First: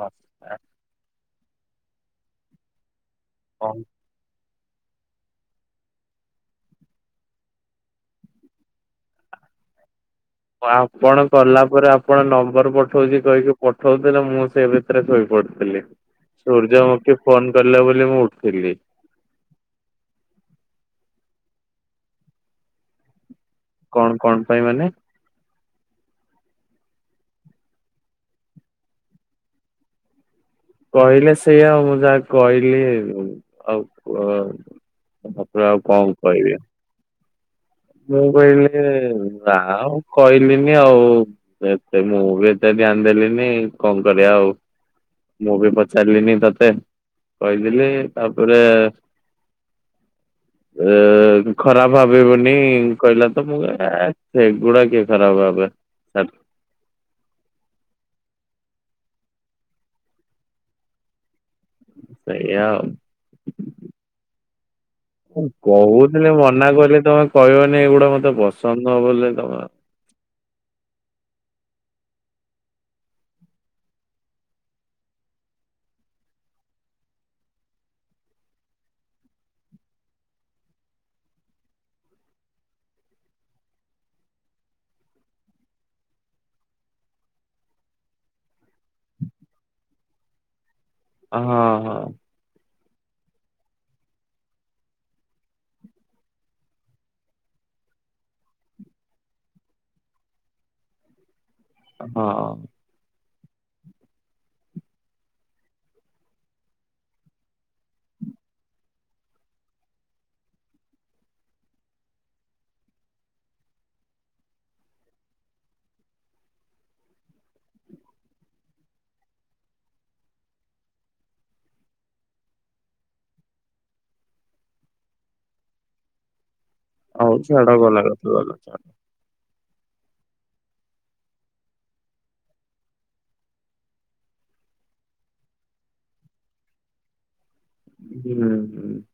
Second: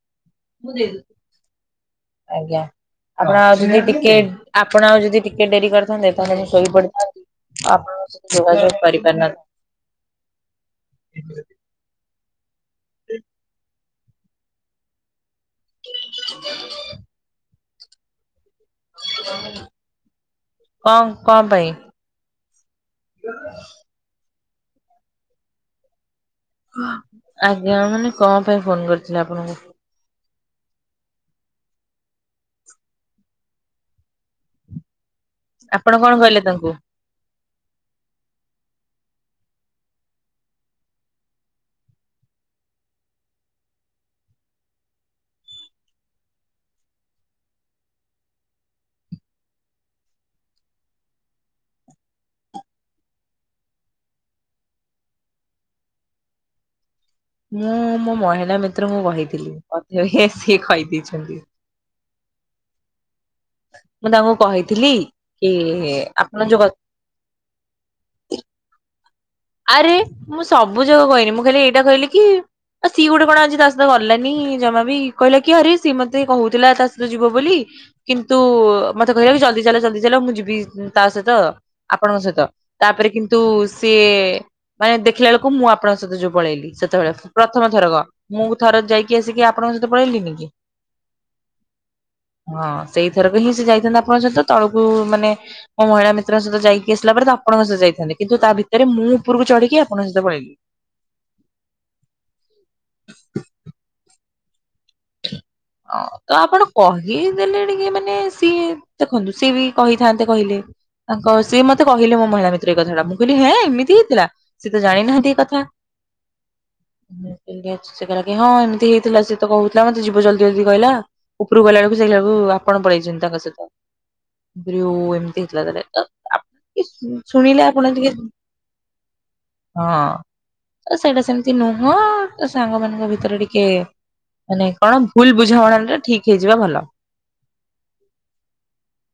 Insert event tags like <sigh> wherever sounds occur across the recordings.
First ଆଜ୍ଞା ଆପଣ ଯେମତି ଟିକେ ଆପଣ ଆଉ ଯଦି ଟିକେ ଡେରି କରିଥାନ୍ତେ ତାହେଲେ ଶୋଇପଡିଥାନ୍ତି। ଆପଣଙ୍କ ଯୋଗାଯୋଗ କରିପାରିନ ଆପଣ କଲା ପରେ ଆପଣ ନମ୍ବର୍ ପଠଉଚି କହିକି ପ ଉଥିଲେ ମୁଁ ସେ ଭିତରେ ଶୋଇ ପଡଥିଲି। ସୂର୍ଯ୍ୟମୁଖୀ ଫୋନ୍ କଲା ବୋଲି ମୁଁ ଉଠିଲି। କଣ କଣ ପାଇଁ? <unintelligible> କଣ କଣ ପାଇଁ ମାନେ? ଆଜ୍ଞା ମାନେ କଣ ପାଇଁ ଫୋନ୍ କରିଥିଲେ ଆପଣଙ୍କୁ? କହିଲେ ସେଇଆ ଆଉ ମୁଁ ଯାହା କହିଲି ଆଉ ଅ, ଆପଣ କଣ କହିଲେ ତାଙ୍କୁ? ମୁଁ କହିଲି ଆଉ କହିଲିନି ଆଉ। ଏତେ ମୁଁ ବି ଏତେ ଧ୍ୟାନ ଦେଲିିନି କଣ କରିବା ଆଉ। ମୁଁ ବି ପଚାରିଲିନି ତୋତେ କହିଦେଲି। ତାପରେ ଏ ଖରାପ ଭାବିବୁନି କହିଲା ତ ମୁଁ କହି ଏ ସେଗୁଡା କିଏ ଖରାପ ଭାବେ। ତାର ମୁଁ ମୋ ମହିଳା ମିତ୍ରଙ୍କୁ କହିଥିଲି ବୋଧେ ସିଏ କହିଦେଇଛନ୍ତି। ସେଇଆ। ମୁଁ ତାଙ୍କୁ କହିଥିଲି ମୁଁ କି କହୁଥିଲି ଆପଣ ଯୋଗ ମନା କଲେେ ତୋମେ କହିବନି ଏଇଗୁଡା ମୋତେ ପସନ୍ଦ ନୁହଁ ବୋଲି। ତୋମେ ଆରେ ମୁଁ ସବୁ ଯାକ କହିନି ମୁଁ ଖାଲି ଏଇଟା କହିଲି କି ଆ ସିଏ ଗୋଟେ କଣ ଆଜି ତା ସହିତ ଗଲାନି ଜମା ବି କହିଲା କି ଆରେ ସିଏ ମୋତେ କହୁଥିଲା ତା ସହ ଯିବ ବୋଲି। କିନ୍ତୁ ମୋତେ କହିଲା କି ଜଲଦି ଚାଲ ଜଲଦି ଚାଲ ମୁଁ ଯିବି ଉଁ, ତା ସହିତ। ଆପଣଙ୍କ ସହିତ ତାପରେ କିନ୍ତୁ ସିଏ ମାନେ ଦେଖିଲା ବେଳକୁ ମୁଁ ଆପଣଙ୍କ ସହିତ ଯୋଉ ପଳେଇଲି ସେତେବେଳେ ପ୍ରଥମ ଥରକ। ମୁଁ ଥର ଯାଇକି ଆସିକି ଆପଣଙ୍କ ସହିତ ପଳେଇଲିନି କି। ଓ, ହଁ, ହଁ। ହଁ ସେଇଥରକ ହିଁ ସେ ଯାଇଥାନ୍ତା ଆପଣଙ୍କ ସହିତ। ତଳକୁ ମାନେ ମୋ ମହିଳା ମିତ୍ରଙ୍କ ସହିତ ଯାଇକି ଆସିଲା ପରେ ତ ଆପଣଙ୍କ ସହ ଯାଇଥାନ୍ତି। କିନ୍ତୁ ତା ଭିତରେ ମୁଁ ଉପରକୁ ଚଢିକି ଆପଣଙ୍କ ସହିତ ପଳେଇଲି। ହଁ। ଓ ତ ଆପଣ କହିିଦେଲେ ଟିକେ ମାନେ ସିଏ ଦେଖନ୍ତୁ ସିଏ ବି କହିଥାନ୍ତେ କହିଲେ। ତାଙ୍କ ସିଏ ମୋତେ କହିଲେ ମୋ ମହିଳା ମିତ୍ର ଏଇ କଥାଟା। ମୁଁ କହିଲି ହେଁ ଏମିତି ହେଇଥିଲା। ସେ ତ ଜାଣି ନାହାନ୍ତି ଏ କଥା। <unintelligible> ସିଏ କହିଲା କି ହଁ ଏମିତି ହେଇଥିଲା ସିଏ ତ କହୁ ନା ମୋତେ ଯିବ ଜଲଦି ଜଲଦି କହିଲା ଉପରକୁ ଗଲା ବେଳକୁ ସେଇଲାକୁ ଆପଣ ପଳେଇଚନ୍ତି ତାଙ୍କ ସହିତ। ମୁଁ କହିଲି ଓ ଏମିତି ହେଇଥିଲା ତାହାଲେ ଓ, ଆ, ଇସ, ଉଁ, ହଉ ଶୁଣିଲେ ଛାଡ ଆପଣ ଗଲା ଟିକେ କଥା ଗଲା ଛାଡ ହଁ ତ ସେଇଟା ସେମିତି ନୁହଁ ତ ସାଙ୍ଗ ମାନଙ୍କ ଭିତରେ ଟିକେ ମାନେ କଣ ଭୁଲ ବୁଝାମଣା ଟା ଠିକ ହେଇଯିବା ଭଲ। <unintelligible>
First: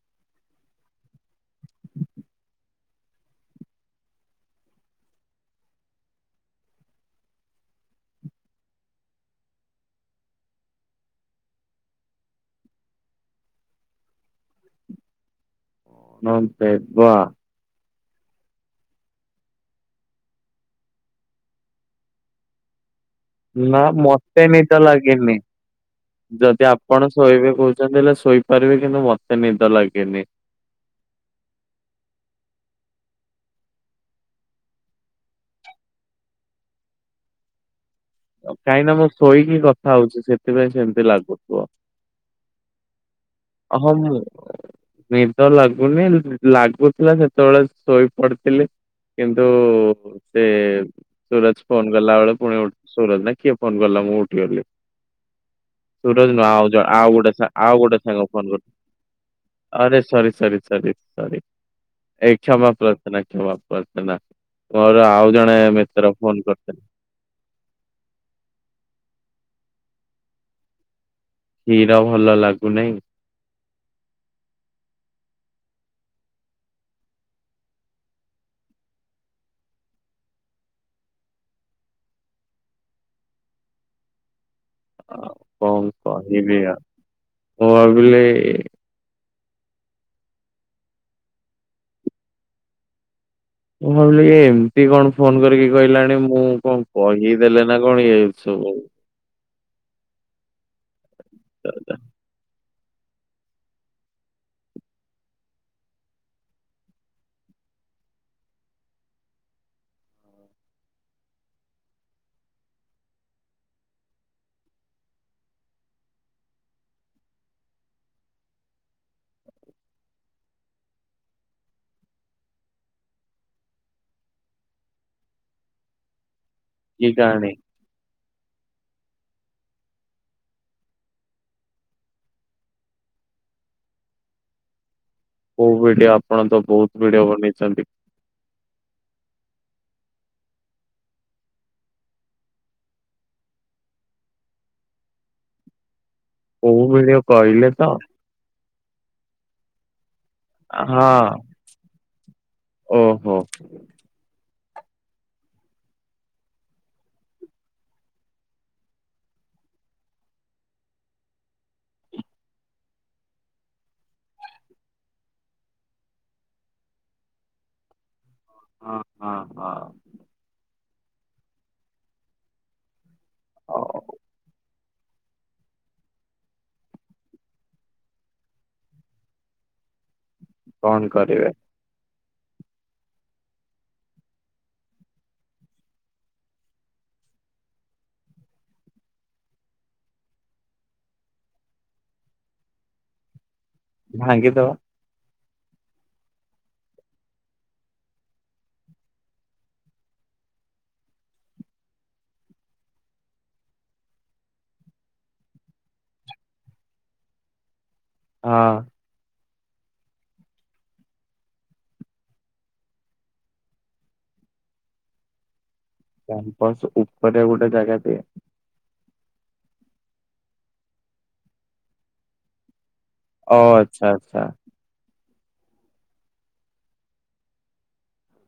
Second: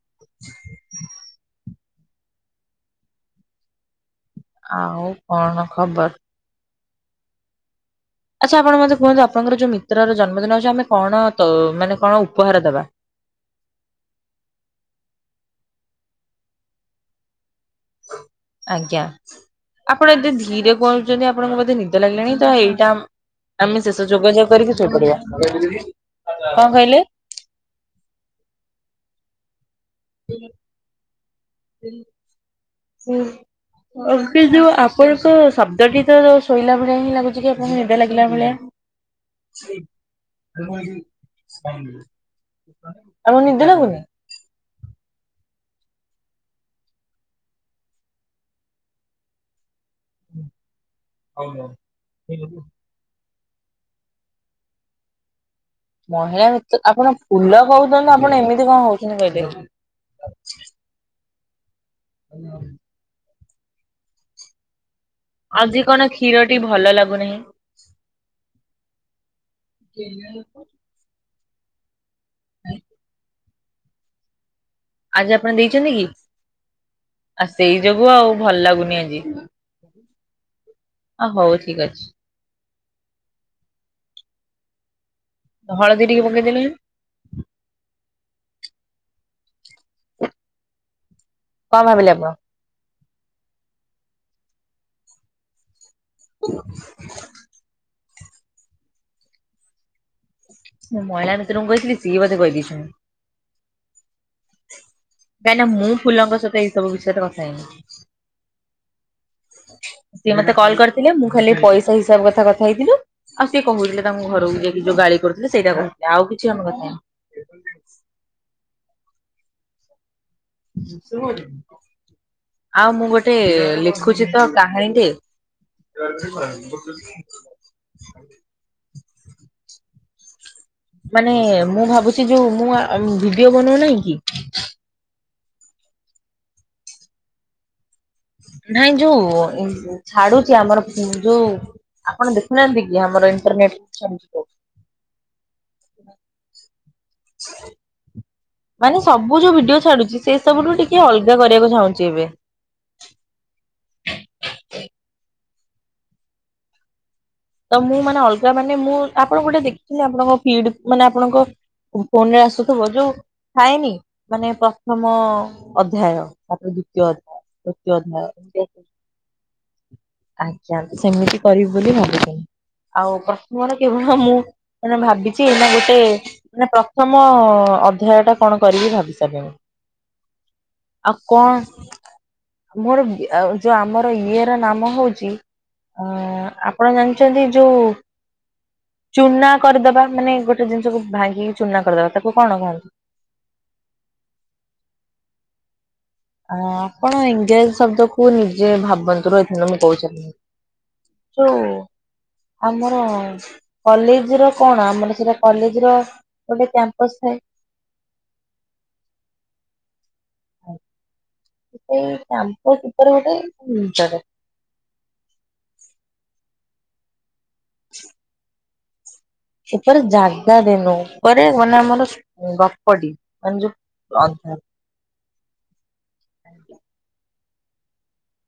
ଆଉ କଣ ଖବର? ଆଚ୍ଛା ଆପଣ ମୋତେ କୁହନ୍ତୁ ଆପଣଙ୍କର ଯୋଉ ମିତ୍ରର ଜନ୍ମଦିନ ଅଛି। ଆମେ କଣ ତ ମାନେ କଣ ଉପହାର ଦବା? ନ ଦେବା। ଆଜ୍ଞା। ଆପଣ ଏତେ ଧୀରେ କହୁଚନ୍ତି ଆପଣଙ୍କୁ ବୋଧେ ନିଦ ଲାଗିଲାଣି ତ ଏଇଟା ଆମ ନା ଆମେ ଶେଷ ମତେ ଯୋଗାଯୋଗ ନିଦ କରିକି ଶୋଇପଡିବା। ଲାଗେନି। କଣ ଯଦି ଆପଣ କହିଲେ? ଶୋଇବେ କହୁଛନ୍ତି ହେଲେ ଶୋଇପାରିବେ କିନ୍ତୁ ମୋତେ ନିଦ ଲାଗିନି। ସେ କି ଯୋଉ ଆପଣଙ୍କ ଶବ୍ଦଟି ତ ଯୋଉ ଶୋଇଲା ଭଳିଆ ହିଁ ଲାଗୁଛି। ଟିକେ ଆପଣଙ୍କୁ ନିଦ ଲାଗିଲା ଭଳିଆ? କାହିଁକି ନା ମୁଁ ଶୋଇକି କଥା ହଉଛି ସେଥିପାଇଁ ସେମିତି ଲାଗୁଥିବ। ଆପଣଙ୍କୁ ନିଦ ହଁ ଲଗୁନି? ମୁଁ ନିଦ ଲାଗୁନି ଲାଗୁଥିଲା ସେତେବେଳେ ଶୋଇ ପଡିଥିଲି। କିନ୍ତୁ ସେ ସୁରଜ ଫୋନ କଲା ବେଳେ ପୁଣି- ସୁରଜ ନା କିଏ ଫୋନ କଲା ମୁଁ ଉଠିଗଲି। ସୁରଜ ମହିଳା ନୂହ୍ନ ମିତ୍ର ଆ ଆପଣ ଆଉ ଗୋଟେ, ସା- ଫୁଲ ଆଉ ଗୋଟେ କହୁଛନ୍ତି ସାଙ୍ଗ ଆପଣ ଫୋନ ଏମିତି କରି- କଣ ହଉଛନ୍ତି କହିଲେ? ଆରେ ସରି ସରି ସରି ସାରୀ, ଏଇ କ୍ଷମା ପାର୍ଥନା କ୍ଷମା ପାର୍ଥନା ଆଜି କଣ କ୍ଷୀରଟି ଭଲ ଲାଗୁନାହିଁ? ଜପ କ୍ଷୀର ଭଲ ଲାଗୁନାହିଁ? ଆଜି ଆପଣ ଦେଇଛନ୍ତି କି? ଆଉ ସେଇ ଯୋଗୁ ଆଉ ଭଲ ଲାଗୁନି ଆଜି। ଅ ହଉ ଠିକ୍ ଅଛି। କଣ ହଳଦୀ ଟିକେ ପକେଇଦେଲେ। କହିବି ଆଉ। ମୁଁ ଭାବିଲି କଣ ଭାବିଲେ ଆପଣ? ମୁଁ ଭାବିଲି, ଏମିତି କଣ ଫୋନ କରିକି କହିଲାଣି ମୁଁ କଣ କହିଦେଲେ ନା କଣ ଇଏ? ସ ହଉ। ମୁଁ ମହିଳା ମିତ୍ରଙ୍କୁ କହିଥିଲି, ସିଏ ବୋଧେ କହିଦେଇଛନ୍ତିୁ। କାହିଁକି ନା ମୁଁ ଫୁଲଙ୍କ ସହିତ ଏଇ ସବୁ ବିଷୟ ରେ କଥା ହେଇନିି। ସିଏ ମତେ କଲ୍ କରିଥିଲେ। ମୁଁ ଖାଲି ପଇସା ହିସାବ କଥା କଥା ହେଇଥିଲି। ଆଉ ସିଏ କଣ କହୁଥିଲେ ତାଙ୍କୁ ଘରକୁ ଯାଇକି ଯୋଉ ଗାଳି କରୁଥିଲେ, ସେଇଟା କହୁଥିଲେ। ଆଉ କିଛି ଆମେ କଥା ହେଇନୁ। ଶୁ ଆଉ ମୁଁ ଗୋଟେ ଲେଖୁଛି ତ କାହାଣୀ ଟେ କୀ କାହାଣି? ମାନେ ମୁଁ ଭାବୁଛି ଯୋଉ ମୁଁ ଭିଡିଓ ବନଉନାହିଁ କି? କୋଉ ଭିଡିଓ, ଆପଣ ତ ବହୁତ ଭିଡିଓ ବନେଇଛନ୍ତି? ନାଇଁ ଯୋଉ ଛାଡୁଛି ଆମର, ଯୋଉ ଆପଣ ଦେଖୁନାହାନ୍ତି କି ଆମର ଇଣ୍ଟରନେଟ୍ କୋଉ ଭିଡିଓ କହିଲେ ତ? ମାନେ ସବୁ ଯୋଉ ଭିଡିଓ ଛାଡୁଛି ସେ ସବୁଠୁ ଟିକେ ହଁ ଅଲଗା କରିବାକୁ ଚାହୁଁଛି ଏବେ। ଓହୋ। ତ ମୁଁ ମାନେ ଅଲଗା ମାନେ, ମୁଁ ଆପଣ ଗୋଟେ ଦେଖିଥିଲି ଆପଣଙ୍କ ଫିଡ୍, ମାନେ ଆପଣଙ୍କ ଫୋନ ରେ ଆସୁଥିବ ଯଉ ଥାଏନି ମାନେ ପ୍ରଥମ ଅଧ୍ୟାୟ ତା ଦ୍ଵିତୀୟ ଅଧ୍ୟାୟ ତୁତୀୟ ଅଧାୟ। ହଁ ହଁ ହଁ। ଆଜ୍ଞା। ସେମିତି କରିବି ବୋଲି ଭାବିଥିଲି। ଆଉ ପ୍ରଥମ କର ହଉ କେବଳ ମୁଁ ମାନେ ଭାବିଛି ଏଇ ନା ଗୋଟେ ମାନେ ପ୍ରଥମ ଅଧ୍ୟାୟ ଟା କଣ କରିବି ଭାବି ସାରିଲିନି। କଣ ଆ କରିବେ କଣ ମୋର ଯୋଉ ଆମର ଇଏ ର ନାମ ହଉଛି, ଅ ଆପଣ ଜାଣି ଛନ୍ତି ଯୋଉ ଚୁନା କରିଦବା, ମାନେ ଗୋଟେ ଜିନିଷକୁ ଭାଙ୍ଗିକି ଚୁନା କରିଦବା ତାକୁ କଣ କୁହନ୍ତି? ଭାଙ୍ଗି ଦବା। ଆପଣ ଇଂରାଜୀ ଶବ୍ଦ କୁ ନିଜେ ଭାବନ୍ତୁ। ରହିଥା ମୁଁ କହୁଛି। ଯଉ ଆମର କଲେଜ ର କଣ? ଆମର ସେଟା କଲେଜ୍ ର ଗୋଟେ କ୍ୟାମ୍ପସ ଥାଏ। ହଁ। ହଉ ଗୋଟେ ଏଇ ଶାନ୍ତ ସୂତାର ଗୋଟେ ନିଜର କ୍ୟାମ୍ପସ ଉପରେ ଗୋଟେ ଜାଗା ଟେ ଉପରେ ଜାଗା ଦେଇନୁ ଉପରେ ମାନେ ଆମର ଗପଡି ଆ ଓ ଆଚ୍ଛା ଆଚ୍ଛା। <unintelligible>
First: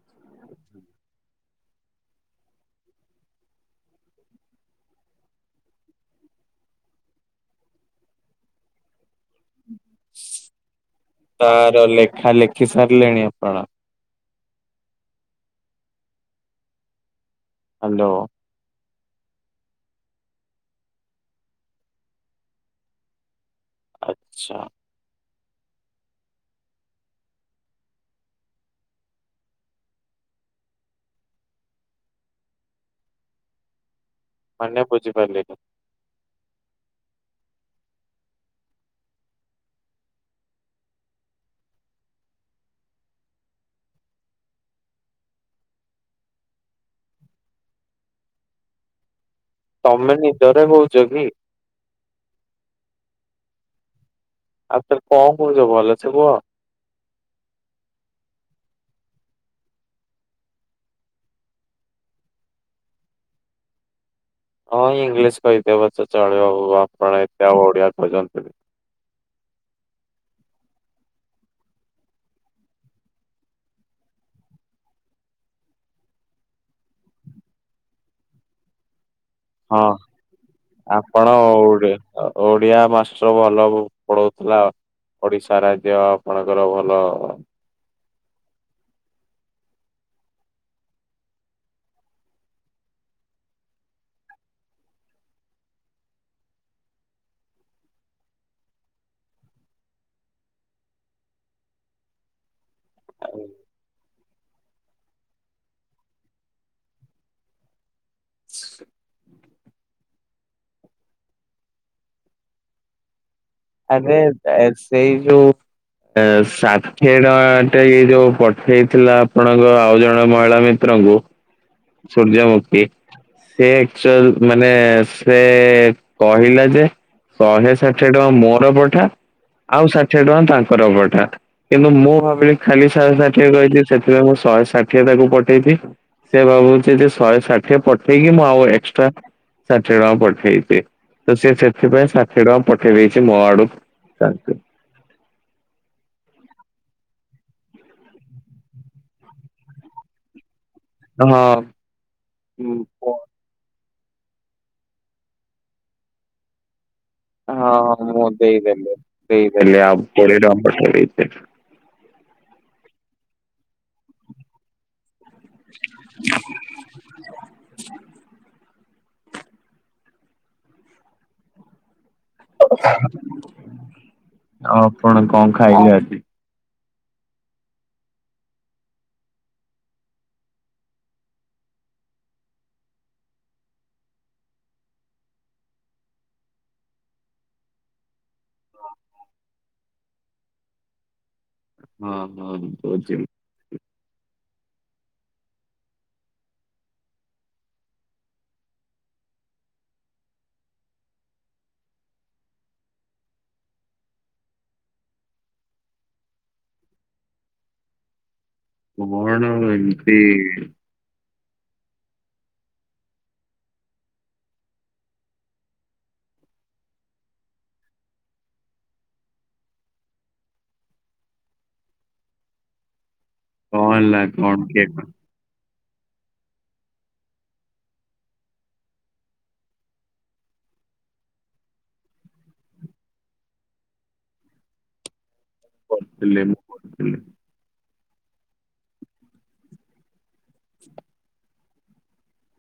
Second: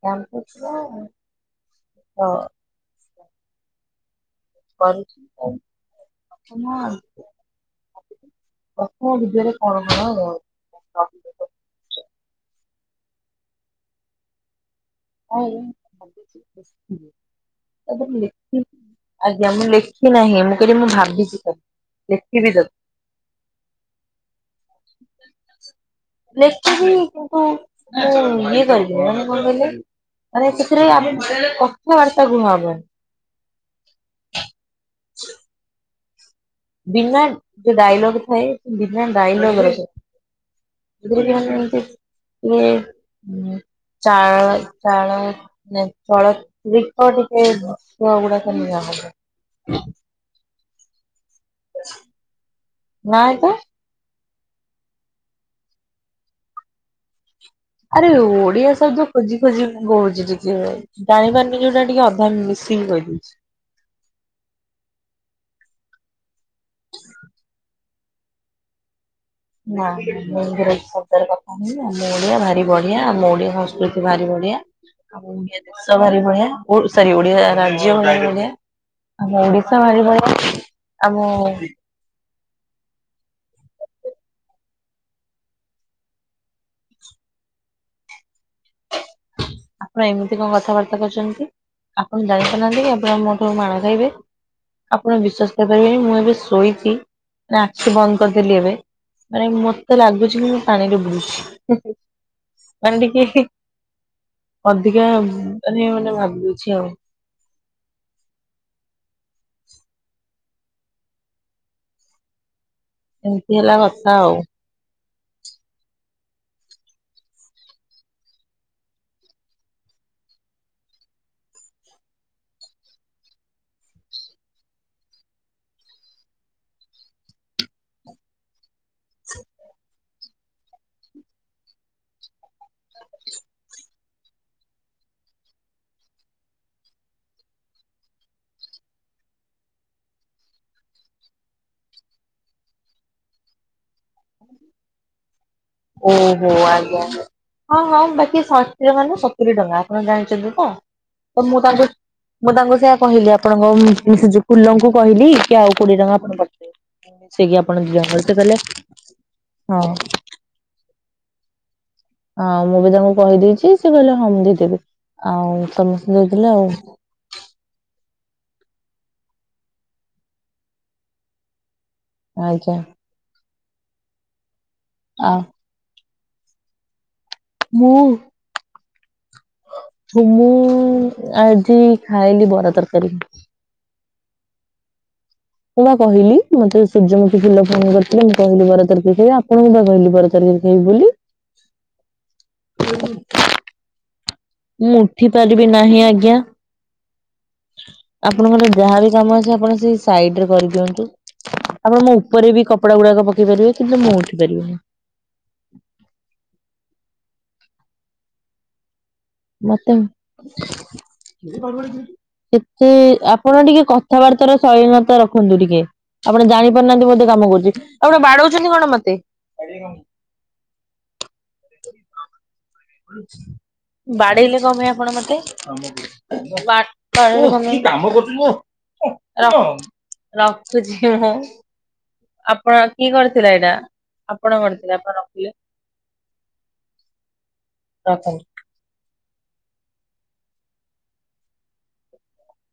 କ୍ୟାମ୍ପସ ତ କରିଛି <unintelligible> ପ୍ରଥମ ବିଦ୍ୟାରେ କଣ କଣ ତାପରେ ତାର ଲେଖା ଲେଖି ସାରିଲେଣି ଆପଣ? ହଁ ଏଇ <unintelligible> ଏବେ ହ୍ୟାଲୋ ଲେଖ ଆଜ୍ଞା ମୁଁ ଲେଖି ନାହିଁ ମୁଁ କହିଲି ମୁଁ ଭାବିଛି ତ ଲେଖିବି ତ ଆଚ୍ଛା। ଲେଖିବି କିନ୍ତୁ ମୁଁ ଇଏ କରିବି ମାନେ କଣ କହିଲେ ମାନେ ସେଥିରେ ଆମେ କଥାବାର୍ତ୍ତା <unintelligible> ହବନି। ମାନେ ବୁଝି ପାରିଲିନି? ବିନା ଯୋଉ ଡାଇଲଗ ଥାଏ ବିନା ଡାଇଲଗରେ ସେଥିରେ ଟିକେ ମାନେ ଏମିତି ଇଏ ହୁଁ ଚାଳ ଚାଳ ନାଇ ଚଳ ଦୀପ ଟିକେ ଦୀପ ଗୁଡାକ ନିଆ ହବ ତମେ ନିଦରେ କହୁଛ କି? ନାଇ ତ ଆଉ ତ କଣ କହୁଛ ଭଳସେ କୁହ? ଆରେ ଓଡିଆ ଶବ୍ଦ ଖୋଜି ଖୋଜି ମୁଁ କହୁଛି ଟିକେ। ଜାଣିପାରୁନି ଯୋଉଟା ଟିକେ ଅଧା ମିସିକି କହିଦେଉଛି। ହଁ ଇଂଲିଶ କହିଦେବ ଚ ଚଳିବ ଆପଣ ଏତେ ଆଉ ଓଡ଼ିଆ ଖୋଜନ୍ତ ନା ମୁଁ ହିନ୍ଦୀରେ କଥା ନଁ ଆମ ଓଡିଆ ଭାରି ବଢିଆ ଆମ ଓଡିଆ ସଂସ୍କୃତି ଭାରି ବଢିଆ। ଆଉ ଓଡିଆ ଦେଶ ଭାରି ଵଢିଆ ଓ ସରି ଓଡିଆ ରାଜ୍ୟ ଭାରି ବଢ଼ିଆ। ଆମ ଓଡିଶା ହଁ ଭାରି ବଢ଼ିଆ ଆମ ଆପଣ ଓଡି ଓଡିଆ ମାଷ୍ଟର ଭଲ ପଢଉଥିଲା ଆଉ। ଓଡିଶା ରାଜ୍ୟ ଆପଣଙ୍କର ଭଲ ଆପଣ ଏମିତି କଣ କଥାବାର୍ତ୍ତା କରିଛନ୍ତି ଆପଣ ଜାଣିପାରୁନାହାନ୍ତି ଆପଣ ମୋଠୁ ମାଡ଼ ଖାଇବେ। ଆପଣ ବିଶ୍ୱାସ କରିପାରିବେନି ମୁଁ ଏବେ ଶୋଇଚି ଆଖି ବନ୍ଦ କରିଦେଲି ଏବେ ମାନେ ମତେ ଲାଗୁଛି କି ମୁଁ ପାଣିରେ ବୁଡ଼ୁଛି। ମାନେ ଟିକେ ହେ ଅଧିକା ମାନେ ମାନେ ଭାବୁଛି ଆଉ। <inaudible> ଏମିତି ହେଲା କଥା ଆରେ ଆଉ। ସେଇ ଯୋଉ ଆ ଷାଠିଏ ଟଙ୍କା ଟେ ଏଇ ଯୋଉ ପଠେଇଥିଲା ଆପଣଙ୍କ ଆଉ ଜଣେ ମହିଳା ମିତ୍ରଙ୍କୁ ସୁର୍ଯ୍ୟାମୁଖି ସେ ଏକ୍ଟୁଆଲ ମାନେ ସେ କହିଲା ଯେ ଶହେ ଷାଠିଏ ଟଙ୍କା ମୋର ପଠା ଆଉ ଷାଠିଏ ଟଙ୍କା ତାଙ୍କର ପଠା କିନ୍ତୁ ମୁଁ ଭାବିଲି ଖାଲି ଶହେ ଷାଠିଏ କହିଥିଲି ସେଥିପାଇଁ ମୁଁ ଶହେ ଷାଠିଏ ତାକୁ ପଠେଇବି ସେ ଭାବୁଛି ଯେ ଶହେ ଷାଠିଏ ପଠେଇକି ମୁଁ ଆଉ ଏକ୍ସଟ୍ରା ଷାଠିଏ ଟଙ୍କା ପଠେଇଛି। ତ ସିଏ ସେଥିପାଇଁ ଷାଠିଏ ଟଙ୍କା ପଠେଇ ଦେଇଛି ମୋ ଆଡୁ ତାଙ୍କୁ। ଓହୋ ଆଜ୍ଞା। ହଁ ହଁ ବାକି ଷାଠିଏ ମାନେ ସତୁୁରି ଟଙ୍କା ଆପଣ ଜାଣିଛନ୍ତି ତ? ତ ହଁ ମୁଁ ତାଙ୍କୁ ମୁଁ ତାଙ୍କୁ ସେୟା କହିଲି ଆପଣଙ୍କ ମ ସେ ଯୋଉ ଫୁଲଙ୍କୁ କହିଲି କି ଆଉ କୋଡିଏ ଟଙ୍କା। <unintelligible> ମିଶେଇକି ହଁ ଆପଣ ଦି ହଁ ଜଣ ମୁଁ ସେ କହିଲେ ଦେଇଦେଲି ହଁ ଦେଇଦେଲି ଆଉ କୋଡିଏ ଟଙ୍କା ପଠେଇଵି। ଆଉ ମୁଁ ବି ତାଙ୍କୁ କହିଦେଇଛି। ସେ କହିଲେ ହଁ ମୁଁ ଦେଇଦେବି, ଆଉ ସମସ୍ତେ ଦେଇଥିଲେ ଆଉ। ଆଜ୍ଞା <unintelligible> ଆଉ ଆପଣ ଆଉ କଣ ଖାଇଲେ ଆଜି? ମୁଁ? ମୁଁ ଆଜି ଖାଇଲି ବରା ତରକାରୀ। ମୁଁ ବା କହିଲି ମତେ ସୂର୍ଯ୍ୟମୁଖୀ ଫୁଲ ଫୋନ କରଥିଲେ ମୁଁ କହିଲି ବରା ତରକାରି ଖାଇ ଆପଣଙ୍କୁ ବି କହିଲି ବରାତରକାରୀ। <unintelligible> ବୋଲି। ହଁ ହଁ <unintelligible> ମୁଁ ଉଠି ପାରିବି ନାହିଁ ଆଜ୍ଞା। ଆପଣଙ୍କର ଯାହାବି କାମ ଅଛି ଆପଣ ସେଇ ସାଇଡ ରେ କରିଦିଅନ୍ତୁ। ଆପଣ ମୋ ଉପରେ ବି କପଡା ଗୁଡାକ ପକେଇ ପାରିବେ କିନ୍ତୁ ମୁଁ ଉଠି ପାରିବିିନି। <unintelligible> ମତେ। କେତେ ଆପଣ ଟିକେ କଥାବାର୍ତ୍ତାର ଶଳୀନତା ରଖନ୍ତୁ ଟିକେ। ଆପଣ ଜାଣିପାରୁନାହାନ୍ତି ବୋଧେ କାମ କରୁଛି ଆପଣ ବାଡଉଛନ୍ତି କଣ ମତେ? କଣ ହେଲା ବାଡେଇଲେ କଣ କିଏ ପାଇଁ ଆପଣ ମତେ ଵା ବାଡ଼େଇଲୁ କଣପାଇଁ କାମ କରୁଚି ମୁଁ <unintelligible> ର ରଖୁଛି ମୁଁ। ଆପଣ କି କରିଥିଲେ ଏଇଟା ଆପଣ କରିଥିଲେ ଆପଣ ରଖିଲେ। <unintelligible> <unintelligible> <unintelligible>